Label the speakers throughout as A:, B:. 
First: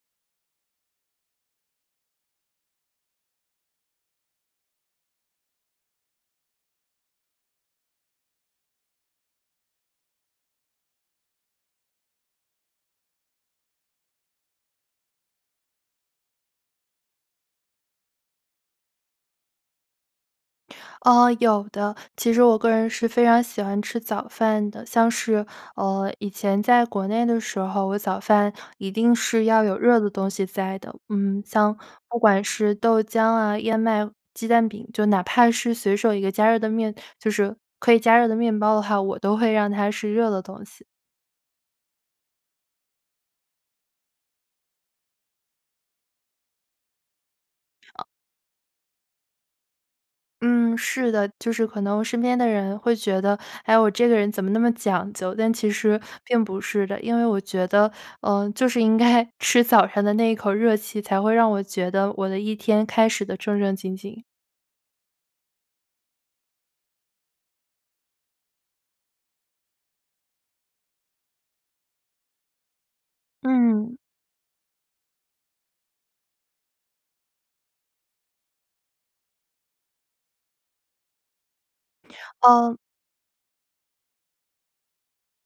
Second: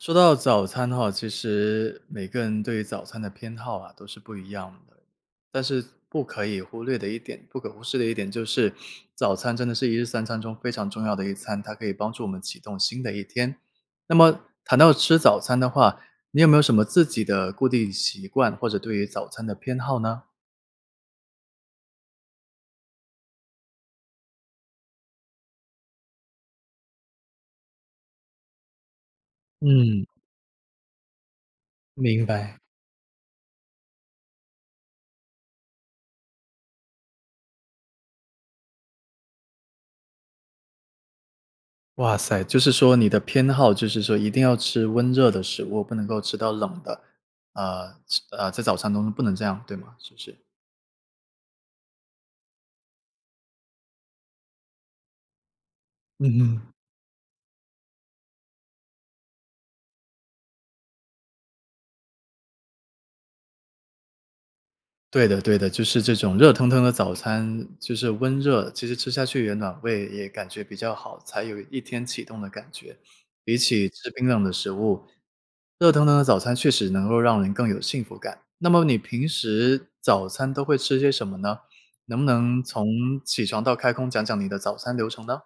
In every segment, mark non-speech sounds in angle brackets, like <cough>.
A: 说到早餐的话，其实每个人对早餐的偏好啊，都是不一样的。但是不可以忽略的一点不可忽视的一点就是，早餐真的是一日三餐中非常重要的一餐，它可以帮助我们启动新的一天。那么谈到吃早餐的话，你有没有什么自己的固定习惯，或者对于早餐的偏好呢？
B: 哦，有的，其实我个人是非常喜欢吃早饭的。像是，呃，以前在国内的时候，我早饭一定是要有热
A: 嗯。
B: 的东西在的。嗯，像不
A: 明
B: 管
A: 白。
B: 是豆浆啊、燕麦鸡蛋饼，就哪怕是随手一个加热的面就是可以加热的面包的话，我都会让它是热的东西。
A: 哇塞，就是说你的偏好就是说一定要吃温热的食物，不能够吃到冷的，呃，
B: 哦
A: 吃呃，在早餐当中不能这样对吗？是不是？
B: 嗯，是的，就是可能我身边的人会觉得，哎，我这个人怎么那么讲究，但其实
A: 嗯
B: 并不
A: 嗯。
B: 是的。因为我觉得，呃，就是应该吃早上的那一口热气，才会让我觉得我的一天开始得正正经经。
A: 对的，对的，就是这种热腾腾的早餐，就是温热，其实吃下去也暖胃也感觉比较好，才有一天启动的感觉。比起
B: 嗯。
A: 吃冰冷的食物，热腾腾的早餐确实能够让人更有幸福感。那么你平时早餐都会吃些什么呢？能不能
B: 呃
A: 从起床到开工讲讲你的早餐流程呢？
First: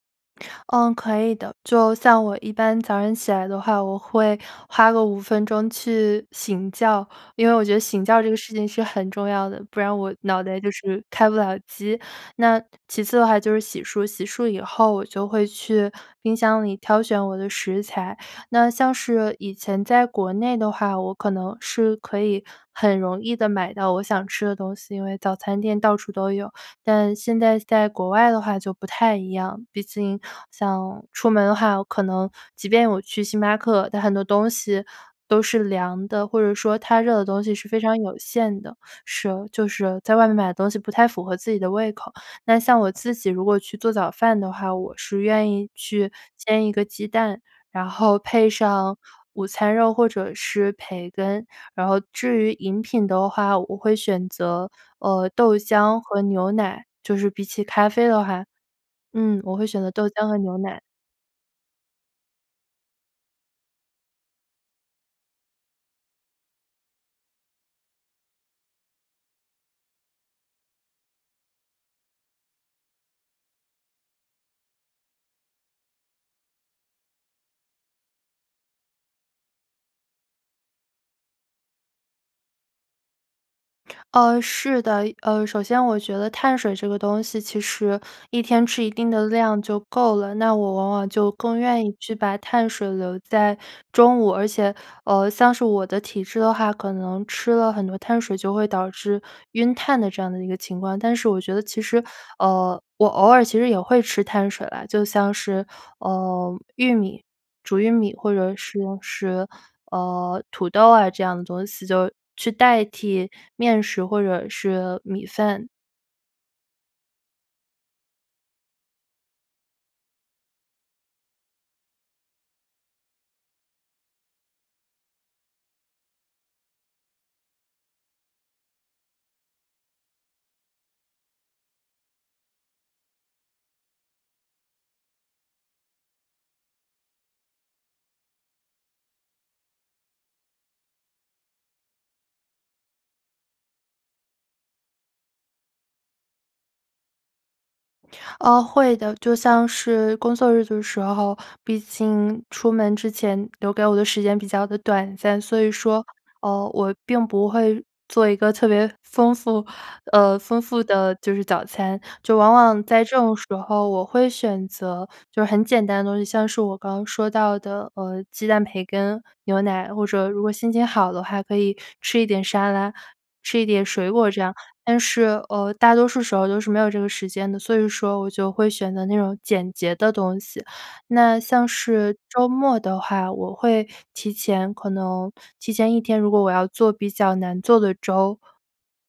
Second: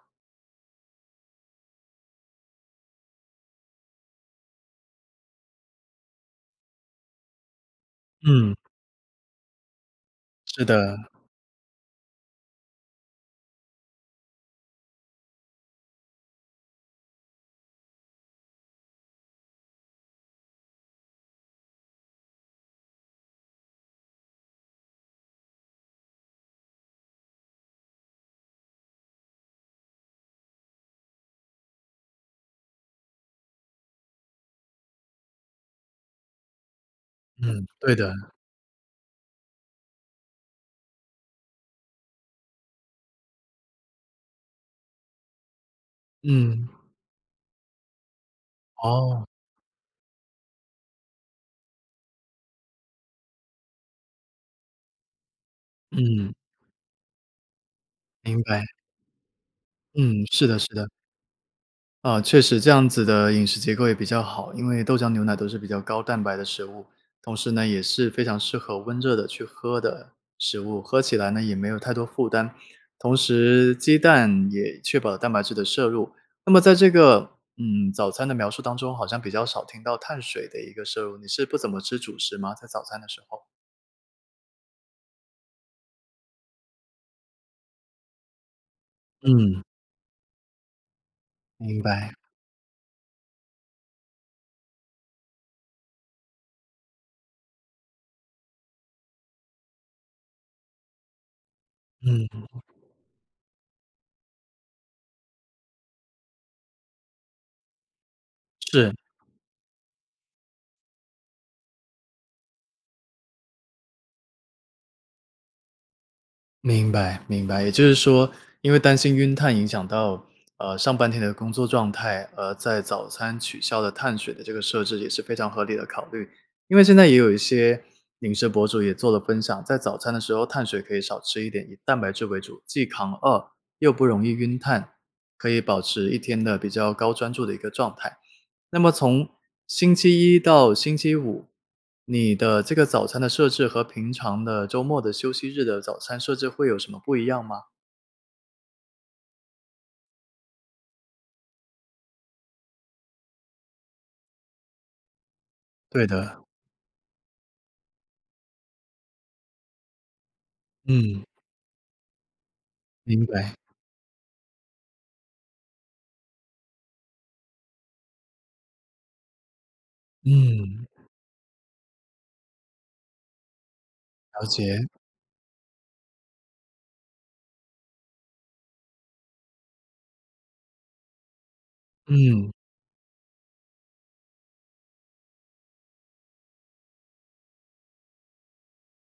B: 呃，可以的，就像我一般早上起来的话，我会花个5分钟去醒觉。因为我觉得醒觉这个
A: 嗯。
B: 事情是很重要的，不然我脑袋
A: 是
B: 就
A: 的。
B: 是开不了机。那，其次的话就是洗漱，洗漱以后我就会去冰箱里挑选我的食材。那像是以前在国内的话，我可能是可以很容易地买到我想吃的东西，因为早餐店到处都有，但现在在国外的话就不太一样。毕竟像出门的话，我可能即便我去星巴克，但很多东西都是凉的，或者说它热的东西
A: 嗯，
B: 是非
A: 对
B: 常
A: 的。
B: 有限的。是，就是在外面买的东西不太符合自己的胃口。那像我自己如果去做早饭的话，我是愿意去煎
A: 嗯。
B: 一个鸡蛋，然后配上
A: 哦。
B: 午餐肉或者是培根。然后至于饮品的话，我会选择，呃，豆浆和
A: 嗯。
B: 牛奶，就是比起咖啡的
A: 明
B: 话。
A: 白。
B: 嗯，我会选择豆
A: 嗯，
B: 浆和
A: 是
B: 牛
A: 的，是
B: 奶。
A: 的。啊，确实这样子的饮食结构也比较好，因为豆浆牛奶都是比较高蛋白的食物。同时呢，也是非常适合温热地去喝的食物，喝起来呢也没有太多负担。同时，鸡蛋也确保了蛋白质的摄入。那么在这个，嗯，早餐的描述当中，好像比较少听到碳水的一个摄入，你是不怎么吃主食吗？在早餐的时候。
B: 呃，是的，呃，首先我觉得碳水这个东西，其实一天吃一定的量
A: 嗯。
B: 就够了，那我往往就更
A: 明
B: 愿意去
A: 白。
B: 把碳水留在中午。而且，呃，像是我的体质的话，可能吃了很多碳水就会导致晕碳的这样的一个情况。但是我觉得其实
A: 嗯。
B: 呃，我偶尔其实也会吃碳水啦，就像是，呃，玉米，煮玉米或者是
A: 是。
B: 是，呃，土豆啊这样的东西，就去代替面食或者是米饭。
A: 明白，明白，也就是说，因为担心晕碳影响到，呃，上半天的工作状态，而在早餐取消的碳水的这个设置也是非常合理的考虑。因为现在也有一些，饮食博主也做了分享，在早餐的时候碳水可以少吃一点，以蛋白质为主，既扛饿又不容易晕碳，可以保持一天的比较高专注的一个状态。那么从星期一到星期五，你的这个早餐的设置和平常的周末的休息日的早餐设置会有什么不一样吗？
B: 呃，会的，就像是工作日的时候，毕竟出门之前留给我的时间比较地短暂，所以说，
A: 对的。
B: 呃，我并不会做一个特别丰富呃，丰富的
A: 嗯。
B: 就是早餐，就往往在这
A: 明
B: 种时
A: 白。
B: 候我会选择就是很简单的东西。像是我刚刚说到的，呃，鸡蛋、培根、牛奶，或者说如果心
A: 嗯。
B: 情好的话可以吃一点沙拉，吃一点水果这
A: 了
B: 样。
A: 解。
B: 但是，呃，大多数时候都是没有这个时间的，所以说我就会选择那种简洁的东西。那像是周
A: 嗯。
B: 末的话，我会提前可能提前1天，如果我要做比较难做的粥，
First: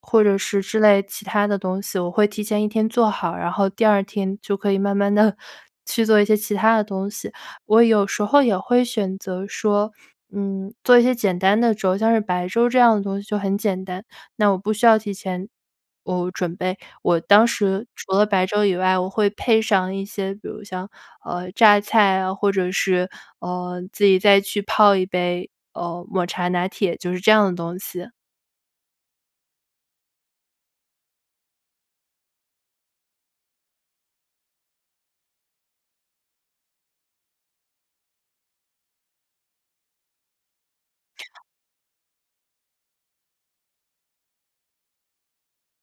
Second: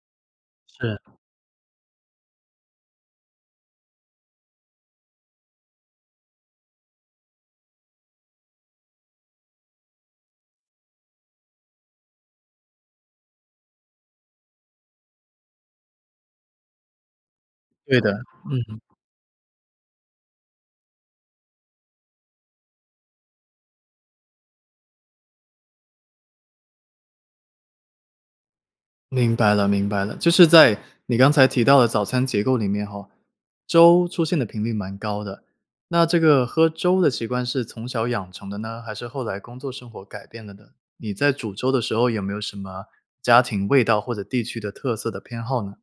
B: 或者是之类
A: 是。
B: 其它的东西，我会提前1天做好，然后第2天就可以慢慢地去做一些其它的东西。我有时候也会选择说，嗯，做一些简单的粥，像是白粥这样的东西就很简单，那我不需要提前我准备，我当时
A: 对的，
B: 除了白粥以
A: 嗯。
B: 外，我会配上一些，比如像，呃，榨菜呀，或者是，呃，自己再去泡一杯，呃，抹茶拿铁，就是这样的东西。
A: 明白了，明白了，就是在你刚才提到的早餐结构里面哈，粥出现的频率蛮高的，那这个喝粥的习惯是从小养成的呢？还是后来工作生活改变了呢？你在煮粥的时候有没有什么家庭味道或者地区的特色的偏好呢？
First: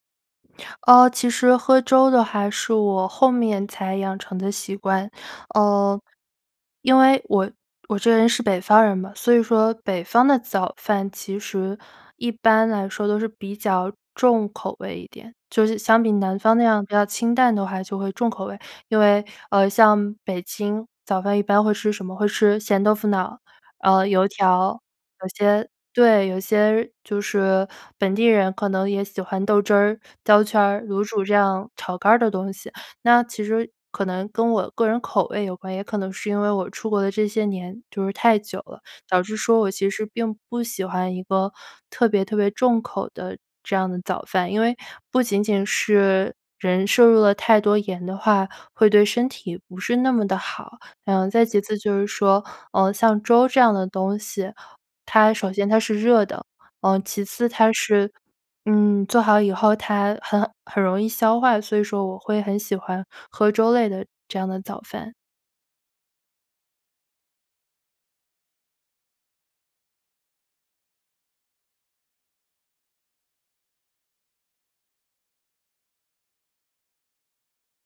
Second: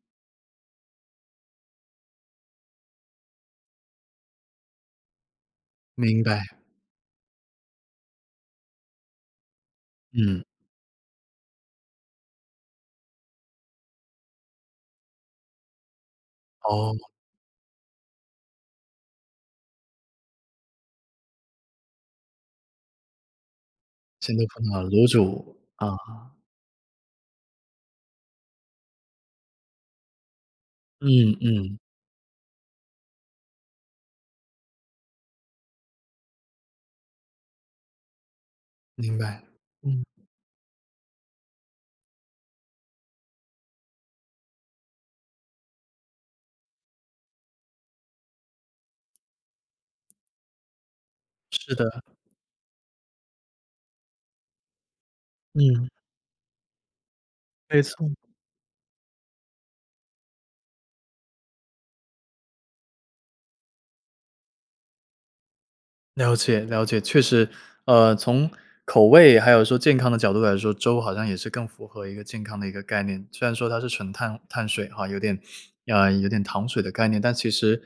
B: 呃，其实喝粥的话是我后面才养成的习惯。呃，
A: 明白。
B: 因为我我这个人是北方人嘛，所以说北方的
A: 嗯。
B: 早饭其实一般来说都是比较重口味一点，就是相比南方那样比
A: 哦。
B: 较清淡的话就会重口味。因为，呃，像北京，早饭一般会吃什么？会吃咸豆腐脑儿，呃，油
A: 现在碰
B: 条，
A: 到了，卤煮，啊。
B: 有些对，有些就是本地人可能也喜欢豆汁儿、焦圈儿、卤煮这
A: 嗯
B: 样，
A: 嗯。
B: 炒肝儿的东西。那其实可能跟我个人口味有关，也可能是因为我出国的这些年就是太久了，
A: 明
B: 导致
A: 白，
B: 说我其
A: 嗯。
B: 实并不喜欢一个特别特别重口的这样的早饭。因为不仅仅是人摄入了太多盐的话会对身体不是那么地好。然后再其
A: 是
B: 次就
A: 的。
B: 是说，呃，像粥这样的东西，它首先它
A: 嗯。
B: 是热的，呃，其次，它
A: 没
B: 是，
A: 错。
B: 嗯，做好以后它很很容易消化，所以说我会很喜欢喝粥类的这样的早饭。
A: 了解，了解，确实。呃，从口味还有说健康的角度来说，粥好像也是更符合一个健康的一个概念。虽然说它是纯碳碳水哈，有点呃，有点糖水的概念。但其实，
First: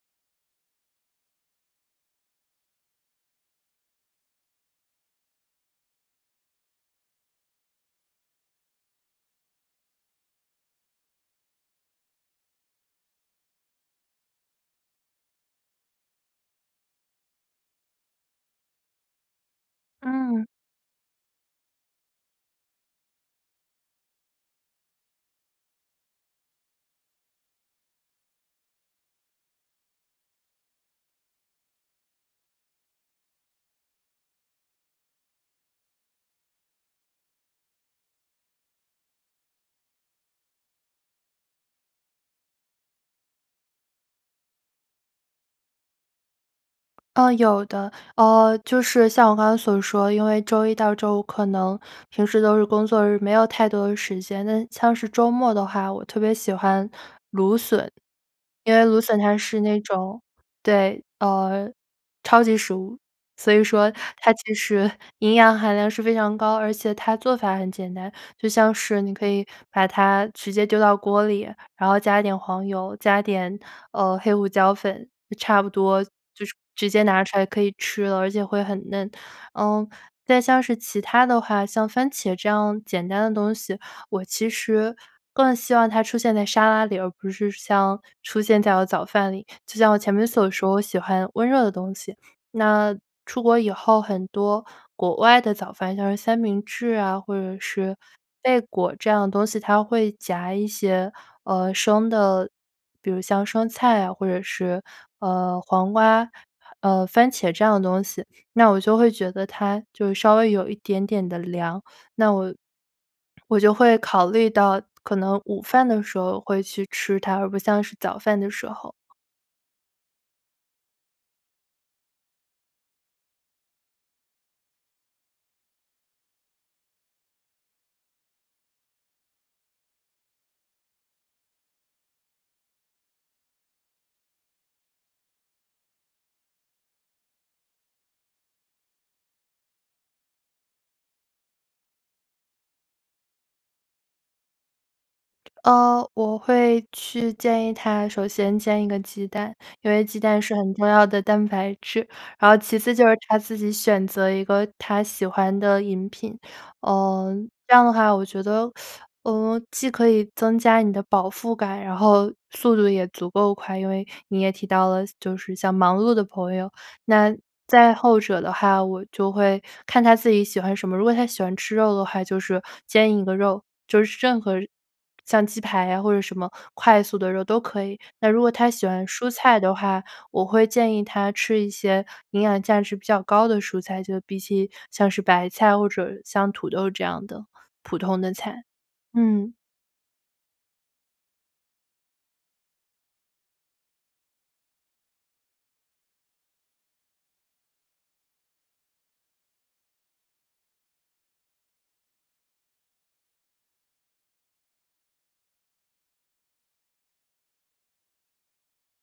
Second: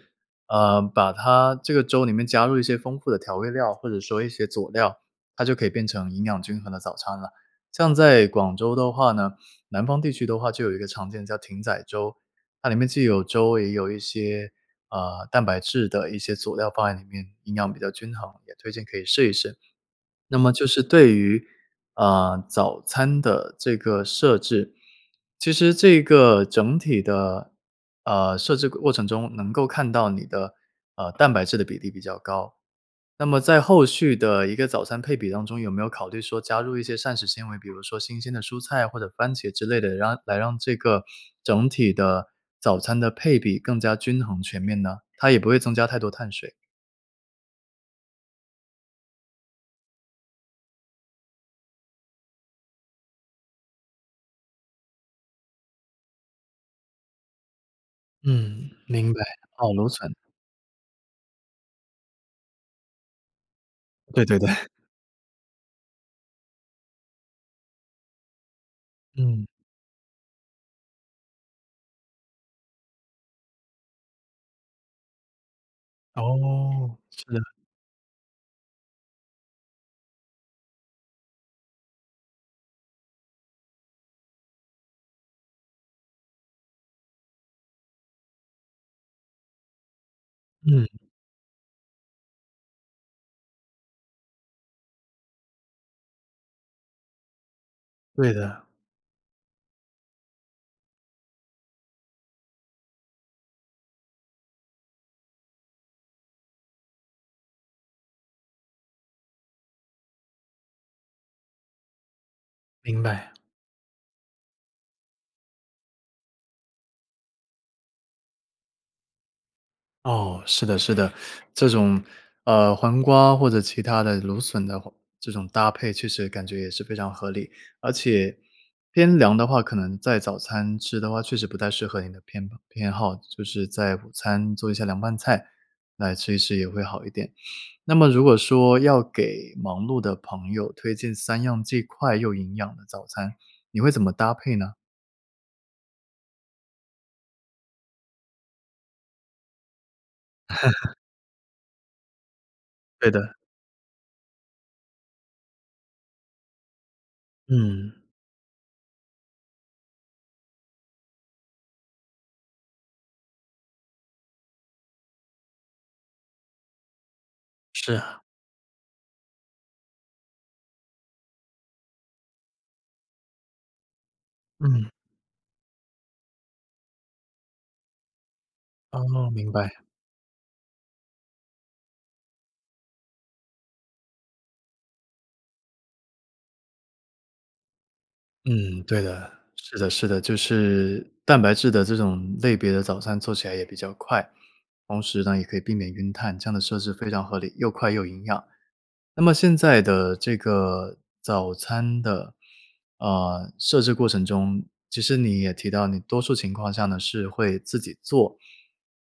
A: 呃，把它这个粥里面加入一些丰富的调味料，或者说一些佐料，它就可以变成营养均衡的早餐了。像在广州的话呢，南南方地区的话就有一个常见叫艇仔粥。它里面既有粥也有一些，啊，蛋白质的一些佐料放在里面，营养比较均衡，也推荐可以试一试。那
B: 嗯。
A: 么就是对于，呃，早餐的这个设置，其实这个整体的，呃，设置过过程中，能够看到你的，呃，蛋白质的比例比较高，那么在后续的一个早餐配比当中，有没有考虑说加入一些膳食纤维，比如说新鲜的蔬菜或者番茄之类的，让来让这个整体的早餐的配比更加均衡全面呢？它也不会增加太多碳水。
B: 呃，有的。呃，就是像我刚刚所说，因为周一到周五，可能平时都是工作日，没有太多时间，但像是周末的话，我特别喜欢芦笋。
A: 嗯，
B: 因为芦
A: 明
B: 笋
A: 白。
B: 它是
A: 哦，
B: 那
A: 芦笋。
B: 种对，呃，超级食物。所以说，
A: 对
B: 它
A: 对对。
B: 其
A: <chuckles>
B: 实营养含量是非常高。而且它做法很简单，就像是你可以
A: 嗯。
B: 把它直接丢到锅里，然后加一点黄油，加一点，呃，黑胡椒粉，差不多就是直
A: 哦，
B: 接拿出
A: 是。
B: 来可以吃了，而且会很嫩。嗯，再像是其它的话，像番茄这样简单的东西，我其实更希望它出现在沙拉里，而不是像出现在我早饭里，就像我前面所说，我喜
A: 嗯。
B: 欢温热的东西。那出国以后很多国外的早饭，像是三明治啊，或者是
A: 对
B: 贝
A: 的。
B: 果这样的东西，它会夹一些，呃，生的，比如像生菜啊，或者是，呃，黄瓜，呃，番茄这样的东西。那我就会觉得它就稍微有一点点的凉。那我
A: 明白。
B: 我就会考虑到，可能午饭的时候会去吃它，而不像是早饭的时候。
A: 哦，是的，是的。这种，呃，黄瓜或者其他的芦笋的黄这种搭配确实感觉也是非常合理。而且偏凉的话可能在早餐吃的话，确实不太适合你的偏偏好，就是在午餐做一下凉拌菜，来吃一吃也会好一点。那么如果说要给忙碌的朋友推荐3样既快又营养的早餐，你会怎么搭配呢？
B: 呃，我会去建议他首先煎一个鸡蛋，因为鸡蛋是很重
A: <laughs>
B: 要的蛋白质，然后其次就
A: 对
B: 是
A: 的。
B: 他自己选择一个他喜欢的饮品，呃，这样的
A: 嗯。
B: 话我觉得，<sucks teeth> 呃，既可以增加你的饱腹感，然后速度也足够快。因为你也提到了就是像忙碌的朋友，那在
A: 是
B: 后
A: 啊。
B: 者的话，我就会看他自己喜欢什么，如果他喜欢吃肉的话，就是煎一个肉，就是任何
A: 嗯。
B: 像鸡排呀或者什么快速的肉都可以。那如果他喜欢蔬
A: 哦，明
B: 菜的
A: 白。
B: 话，我会建议他吃一些营养价值比较高的蔬菜，就比起像是白菜或者像土豆这样的普通的菜。
A: 嗯，对的，
B: 嗯。
A: 是的，是的，就是蛋白质的这种类别的早餐做起来也比较快。同时呢，也可以避免晕碳，这样的设置非常合理，又快又营养。那么现在的这个早餐的，呃，设置过程中，其实你也提到你多数情况下呢，是会自己做。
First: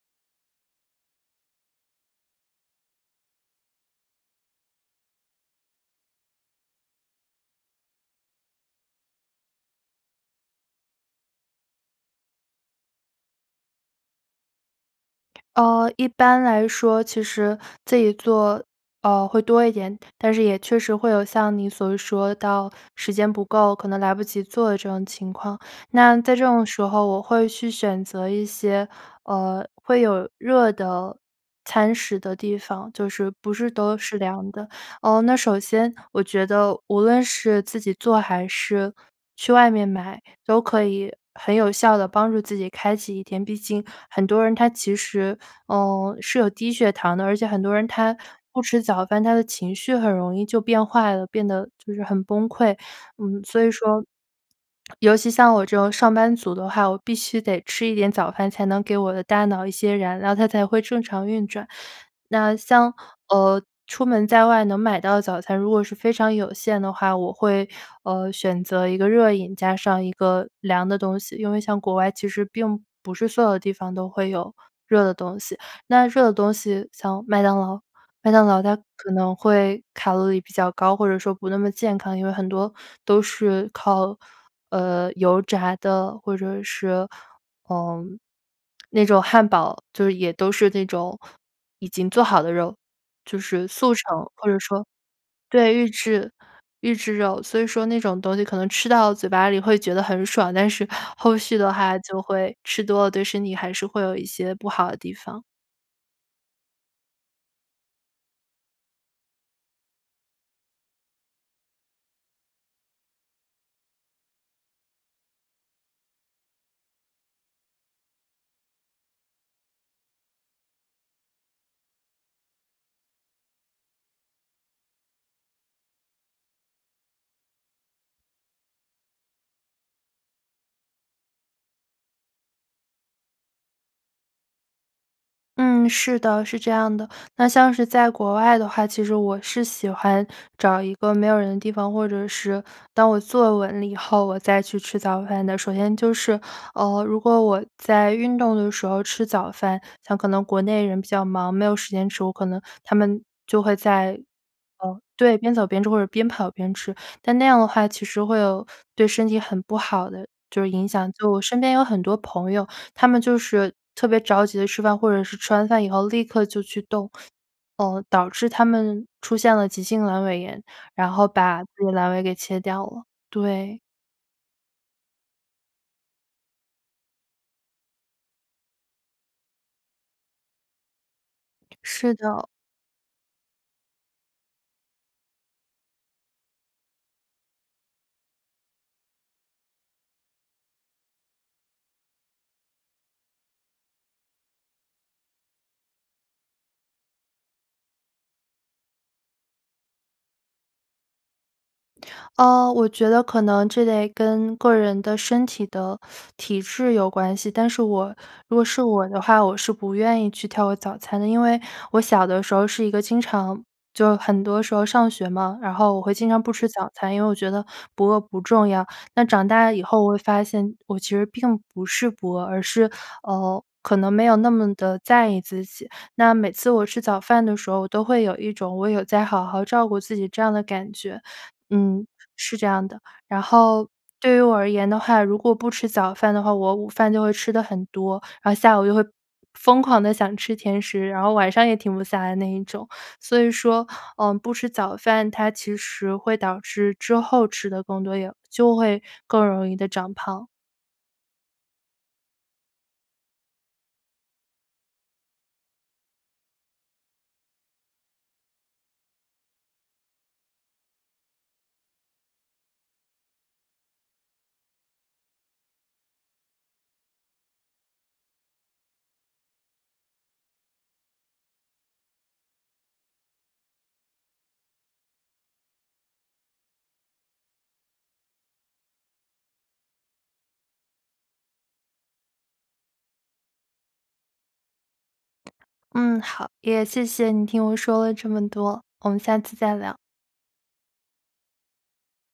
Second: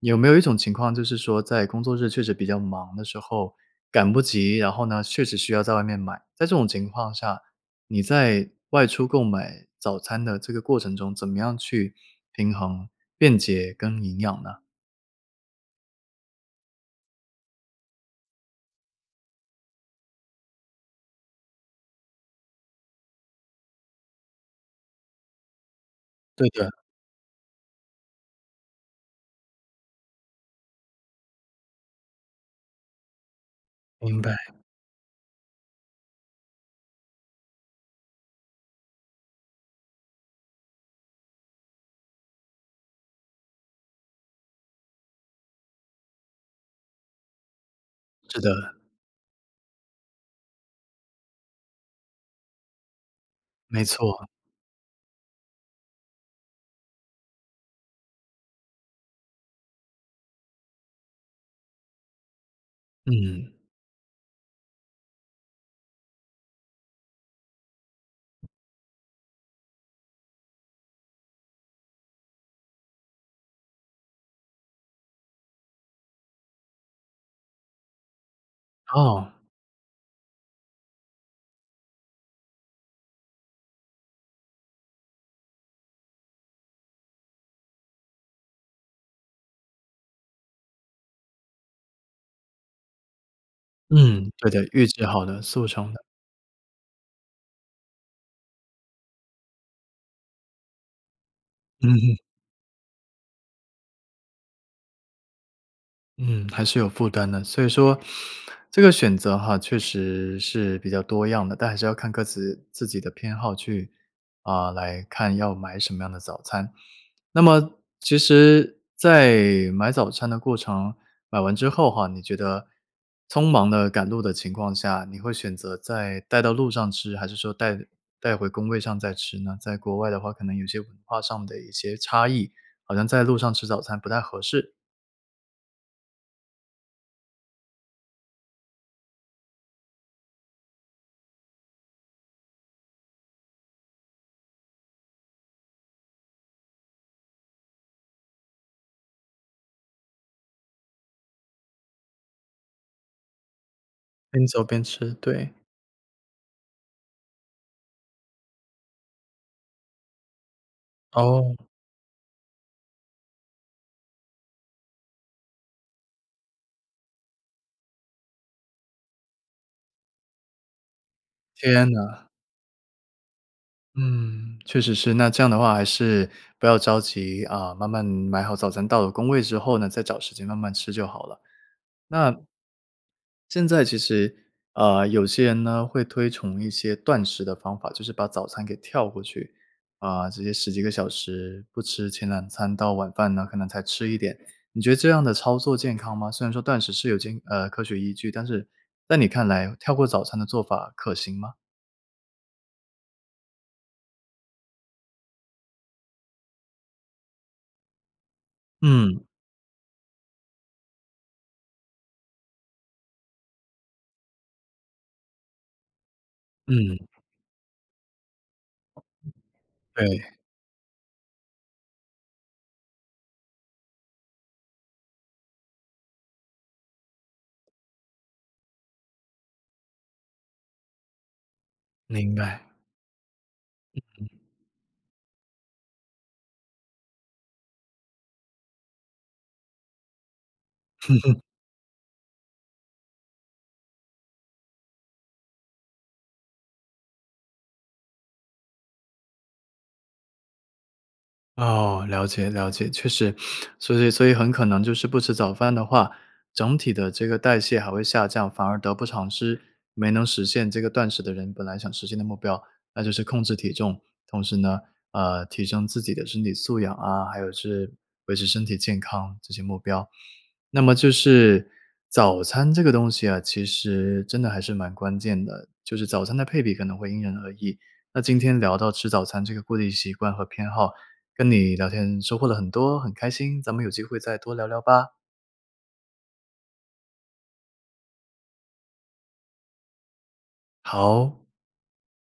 A: 有没有一种情况就是说在工作日确实比较忙的时候，赶不及，然后呢，确实需要在外面买，在这种情况下，你在外出购买早餐的这个过程中怎么样去平衡便捷跟营养呢？
B: 呃，一般来说，其实自己做，呃，会多一点，但是也确实会有像你所说到时间不够，可能来不及做的这种情况。那在这
A: 对
B: 种
A: 对。
B: 时候，我会去选择一些，呃，会有热的餐食的地方，就是不是都是
A: 明白。
B: 凉的。哦，那首先，我觉得无论是自己做还是去外面买，都可以很有效地帮助自己开启一天。毕竟很多人他其实，呃，是有低血糖的，而且很多人他
A: 是
B: 不
A: 的。
B: 吃早饭，他的情绪很容易就变坏了，变得就是很崩溃。嗯，所以
A: 没
B: 说，
A: 错。
B: 尤其像我这种上班族的话，我必须得吃一点早饭，才能给我的大脑一些燃料，它才会正常运转。那像，
A: 嗯。
B: 呃，出门在外能买到的早餐，如果是非常有限的话，我会，呃，选择一个热饮加上一个凉的东西。因为像国外，其实并不是所有的地方都会有热的东西。那热的东西像麦当劳，麦当劳它可
A: 哦。
B: 能会卡路里比较高，或者说不那么健康，因为很多都是靠，呃，油炸的，或者是，呃，那种汉堡就是也都是那种已经做好的肉，就是速成，
A: 嗯，
B: 或
A: 对
B: 者
A: 的，
B: 说
A: 预制好的，速
B: 对，预
A: 成的。
B: 制预制肉。所以说那种东西，可能吃到嘴巴里会觉得很爽，但是后续的
A: 嗯
B: 话，
A: 嗯。
B: 就会吃多了，对身体还是会有一些不好的地方。
A: 嗯，还是有负担的。所以说这个选择哈，确实是比较多样的。但还是要看各自自己的偏好，去啊，来看要买什么样的早餐。那么其实在买早餐的过程买完之后哈，你觉得匆忙地赶路的情况下，你会选择再带到路上吃，还是说带带回工位上再吃呢？在国外的话可能有些文化上的一些差异，好像在路上吃早餐不太合适。
B: 嗯，是的，是这样的。那像是在国外的话其实我是喜欢找一个没有人的地方，或者是当我坐稳了以后，我再去吃早饭的。首先就是，呃，如果我在运动的时候吃早饭像可能国内人比较忙，没有时间吃，我可能他们就会在
A: 边走边
B: 呃，
A: 吃，
B: 对，
A: 对。
B: 边走边吃，或者边跑边吃。但那样的话，其实会有对身体很不好的就是影响。就我
A: 哦。
B: 身边有很多朋友，他们就是特别着急地吃饭，或者是吃完饭以后立刻就去动，呃，导致他们出现了急性阑尾炎，然后把那
A: 天
B: 个阑尾
A: 呐！
B: 给切掉了。对。
A: 嗯，确实是，那这样的话还是不要着急啊，慢慢买好早餐到了工位之后呢，再找时间慢慢吃就好了。
B: 是
A: 那
B: 的。
A: 现在其实，啊，有些人呢，会推崇一些断食的方法，就是把早餐给跳过去。啊，直接10几个小时不吃前2餐，到晚饭呢，可能才吃一点，你觉得这样的操作健康吗？虽然说断食是有间呃，科学依据，但是那你看来，跳过早餐的做法可行吗？
B: 呃，我觉得可能这得跟个人的身体的 <sucks teeth> 体质有关系。但是我如果是我的
A: 嗯。
B: 话，我是不愿意去跳过早餐的。因为我小的时候是一个经常就很多时候上学嘛，然后我会经常不吃早
A: 嗯。
B: 餐，因为我觉得不饿不重要。但长大了以后，我会
A: 对。
B: 发现我其实并不是不饿，而是，呃，可能没有那么地在意自己。那每次我吃早饭的时候，我都会有一种“我有在好好照顾自己”这样的感觉，嗯，
A: 明
B: 是
A: 白。
B: 这样的。然后
A: 嗯
B: 对
A: 嗯。
B: 于我而言的话，如果不吃早饭的话，我午饭就会吃得很多，然后下午就会疯狂地想吃甜食，然后
A: <laughs>
B: 晚上也停不下来那一种。所以说，呃，不吃早饭，它其实会导致之后吃得更多，也就会更容易地长胖。
A: 哦，了解，了解，确实。所以所以很可能就是不吃早饭的话，整体的这个代谢还会下降，反而得不偿失，没能实现这个断食的人，本来想实现的目标，那就是控制体重，同时呢，呃，提升自己的身体素养啊，还有是维持身体健康，这些目标。那么就是早餐这个东西啊，其实真的还是蛮关键的，就是早餐的配比可能会因人而异。那今天聊到吃早餐这个固定习惯和偏好，跟你聊天收获了很多，很开心，咱们有机会再多聊聊吧。
B: 嗯，好，也谢谢你听我说了这么多，我们下次再聊。
A: 好。